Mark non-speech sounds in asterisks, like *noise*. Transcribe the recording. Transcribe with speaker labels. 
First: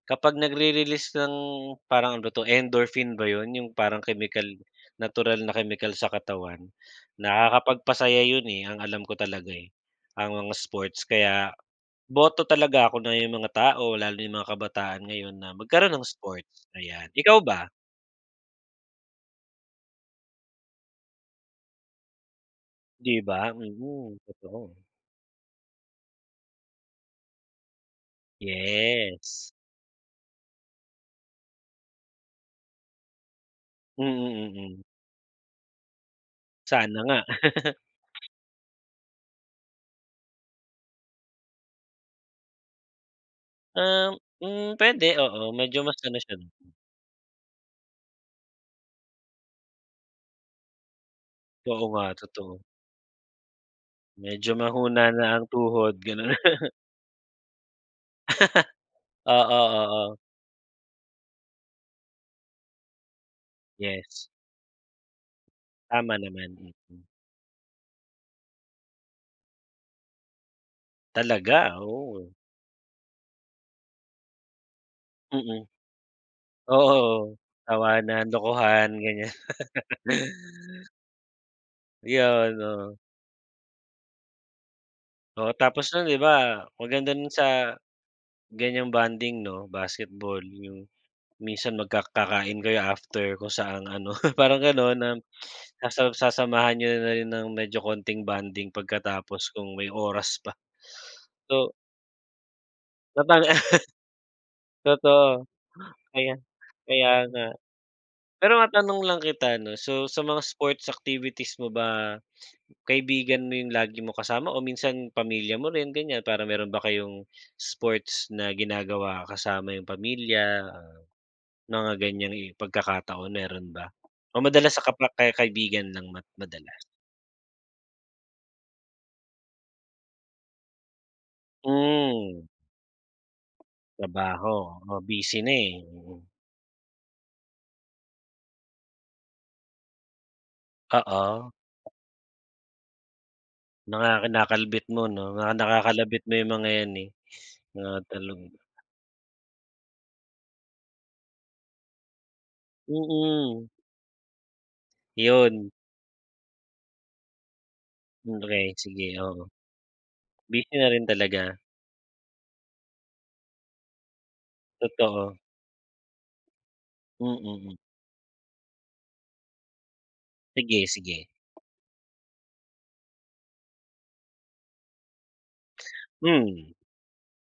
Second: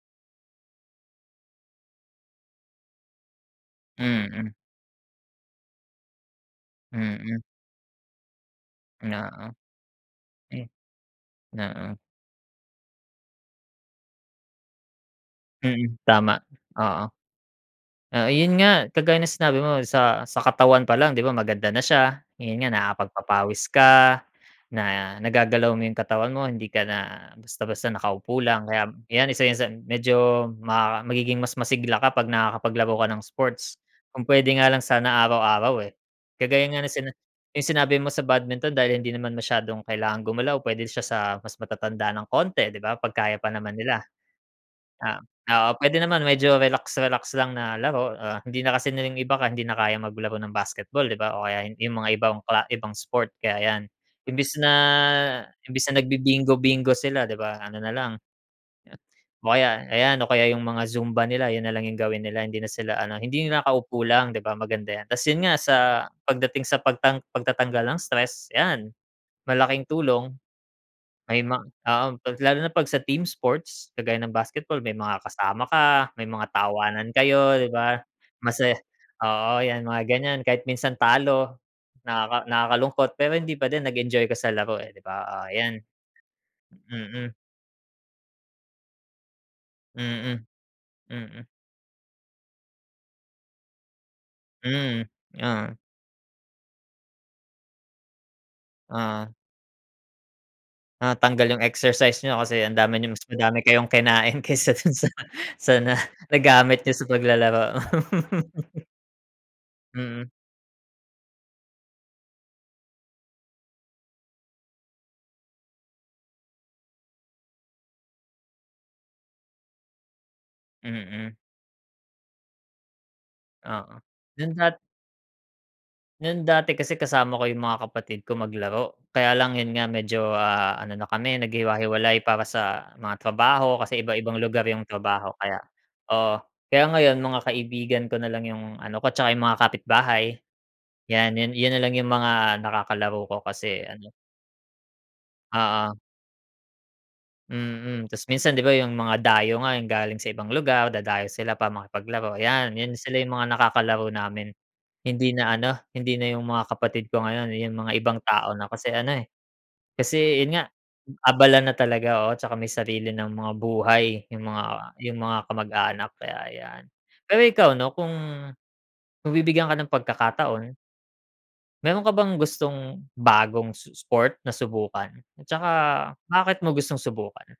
Speaker 1: Kapag nagre-release ng parang ano ba 'to, endorphin ba 'yun? 'Yung parang kemikal
Speaker 2: Mm.
Speaker 1: natural na kemikal sa katawan,
Speaker 2: Mm.
Speaker 1: nakakapagpasaya 'yun eh, ang alam ko
Speaker 2: Oo.
Speaker 1: talaga eh, ang
Speaker 2: Eh
Speaker 1: sports. Kaya
Speaker 2: Oo.
Speaker 1: boto talaga dun 'no, 'yung mga tao lalo na 'yung mga kabataan ngayon na magkaroon
Speaker 2: Mm.
Speaker 1: ng
Speaker 2: Tama.
Speaker 1: sports,
Speaker 2: Oo.
Speaker 1: ayan. Ikaw ba?
Speaker 2: Ah, ayun nga. Kagaya ng sinabi mo sa sa katawan pa lang, 'di ba maganda na siya, ayun nga
Speaker 1: 'Di ba?
Speaker 2: nakapagpapawis
Speaker 1: Mm.
Speaker 2: ka,
Speaker 1: Totoo.
Speaker 2: na nagagalaw mo 'yung katawan mo, hindi ka na basta-basta nakaupo lang. Kaya 'yan isa
Speaker 1: Yes.
Speaker 2: sa medyo ma magiging mas masigla ka 'pag nakakapaglaro ka ng sports. Kung puwede
Speaker 1: Mm,
Speaker 2: nga lang
Speaker 1: mm.
Speaker 2: sana araw-araw, eh. Kagaya nga nung
Speaker 1: Sana
Speaker 2: sina
Speaker 1: nga.
Speaker 2: 'yung sinabi mo sa badminton dahil hindi naman masyadong kailangan gumalaw, puwede siya sa mas matatanda ng konti, 'di ba? 'Pag kaya pa naman nila.
Speaker 1: Um, hmm, puwede.
Speaker 2: Ah
Speaker 1: Oo,
Speaker 2: ah, oo
Speaker 1: medyo mas
Speaker 2: pwede
Speaker 1: ano
Speaker 2: naman
Speaker 1: siya dun.
Speaker 2: medyo relax relax lang na laro. Ah, hindi na kasi nila 'yung iba hindi na kayang maglaro ng basketball, 'di ba o kaya
Speaker 1: Oo
Speaker 2: 'yung mga
Speaker 1: nga,
Speaker 2: ibang
Speaker 1: totoo.
Speaker 2: kla ibang sport, kaya 'yan.
Speaker 1: Medyo
Speaker 2: Imbes na
Speaker 1: mahina na ang
Speaker 2: imbes
Speaker 1: tuhod
Speaker 2: na
Speaker 1: gano'n.
Speaker 2: nagbibingo
Speaker 1: *chuckles*
Speaker 2: bingo sila, 'di ba, ano nalang ah,
Speaker 1: Oo,
Speaker 2: o kaya
Speaker 1: oo.
Speaker 2: ayan, o kaya 'yung mga zumba nila 'yun nalang 'yung gawin nila hindi na sila ano, hindi 'yung nakaupo
Speaker 1: Yes.
Speaker 2: lang, 'di ba, maganda 'yan. Tas 'yun nga sa
Speaker 1: Tama naman,
Speaker 2: pagdating sa
Speaker 1: mm.
Speaker 2: pagtang pagtatanggal ng stress, 'yan malaking tulong. May ma
Speaker 1: Talaga!
Speaker 2: oo.
Speaker 1: Oo.
Speaker 2: 'Pag lalo na 'pag sa team sports kagaya ng basketball may mga
Speaker 1: Mm.
Speaker 2: kasama ka, may mga tawanan
Speaker 1: Oo,
Speaker 2: kayo, 'di ba?
Speaker 1: tawanan,
Speaker 2: Masaya
Speaker 1: lokohan, ganyan. *laughs*
Speaker 2: oo, 'yan mga ganyan kahit minsan talo nakaka
Speaker 1: 'Yun, oo.
Speaker 2: nakakalungkot, pero hindi pa din nag-enjoy ka sa laro eh, 'di ba, ah,
Speaker 1: Oo,
Speaker 2: ayan.
Speaker 1: tapos no'n 'di ba, maganda
Speaker 2: Mm.
Speaker 1: sa ganyang bonding 'no, basketball
Speaker 2: Mm,
Speaker 1: 'yung
Speaker 2: mm.
Speaker 1: minsan magka kakain kayo after kung saan ano, *chuckles* parang ano
Speaker 2: Mm,
Speaker 1: na
Speaker 2: oo.
Speaker 1: sa sasamahan nyo na rin ng medyo konting bonding
Speaker 2: Oo.
Speaker 1: pagkatapos kung may oras pa.
Speaker 2: Ah tanggal 'yung
Speaker 1: So
Speaker 2: exercise niyo kasi ang dami nyong mas
Speaker 1: Maba
Speaker 2: madami kayong kinain
Speaker 1: *laughs*
Speaker 2: kaysa dun sa
Speaker 1: Totoo,
Speaker 2: sa na
Speaker 1: kaya
Speaker 2: nagamit niyo sa
Speaker 1: kaya nga.
Speaker 2: paglalaro.
Speaker 1: Pero
Speaker 2: *laughs*
Speaker 1: matanong lang kita ano, so sa
Speaker 2: Mm.
Speaker 1: mga sports activities mo ba, kaibigan mo 'yung lagi mong kasama o minsan pamilya mo rin ganyan para meron ba kayong sports na ginagawa kasama yung pamilya, ah,
Speaker 2: Mm.
Speaker 1: mga ganyang pagkakataon, meron ba?
Speaker 2: Oo.
Speaker 1: O
Speaker 2: Dun dat
Speaker 1: madalas sa kapa ka kaibigan lang ma
Speaker 2: No'n dati
Speaker 1: madalas?
Speaker 2: kasi kasama ko 'yung mga kapatid ko maglaro. Kaya lang 'yun nga medyo, ah, ano na kami naghiwa-hiwalay
Speaker 1: Hmm.
Speaker 2: para sa mga trabaho, kasi iba-ibang
Speaker 1: Trabaho,
Speaker 2: lugar 'yung
Speaker 1: oo
Speaker 2: trabaho
Speaker 1: busy na,
Speaker 2: kaya
Speaker 1: eh. Mm.
Speaker 2: oo. Kaya ngayon, mga kaibigan ko nalang 'yung ano ko, tsaka 'yung mga kapitbahay. 'Yan
Speaker 1: Oo.
Speaker 2: 'yun 'yun nalang 'yung mga nakakalaro ko kasi ano
Speaker 1: Mga kinakalbit mo 'no, mga
Speaker 2: Oo.
Speaker 1: nakakalabit mo 'yung mga 'yan, eh. Mga
Speaker 2: Mm. Tas
Speaker 1: talong.
Speaker 2: minsan 'di ba, 'yung mga dayo nga, 'yung galing sa ibang lugar, dadayo sila para makipaglaro 'yan. 'Yun sila 'yung mga
Speaker 1: Mm.
Speaker 2: nakakalaro namin. Hindi na
Speaker 1: 'Yun.
Speaker 2: ano, hindi na 'yung mga kapatid ko ngayon. 'Yung mga ibang
Speaker 1: Hmm,
Speaker 2: tao na
Speaker 1: siyempre,
Speaker 2: kasi
Speaker 1: sige,
Speaker 2: ano, eh,
Speaker 1: oo.
Speaker 2: kasi' yun nga,
Speaker 1: Busy na rin talaga.
Speaker 2: abala na talaga, oo, tsaka may sarili ng mga buhay 'yung mga ah, 'yung
Speaker 1: Totoo.
Speaker 2: mga kamag-anak, kaya ayan.
Speaker 1: Hmm,
Speaker 2: Pero ikaw,
Speaker 1: mm.
Speaker 2: 'no, kung kung bibigyan ka ng pagkakataon,
Speaker 1: Sige, sige.
Speaker 2: meron ka bang gustong bagong s sport na subukan at saka bakit mo
Speaker 1: Hmm.
Speaker 2: gustong subukan?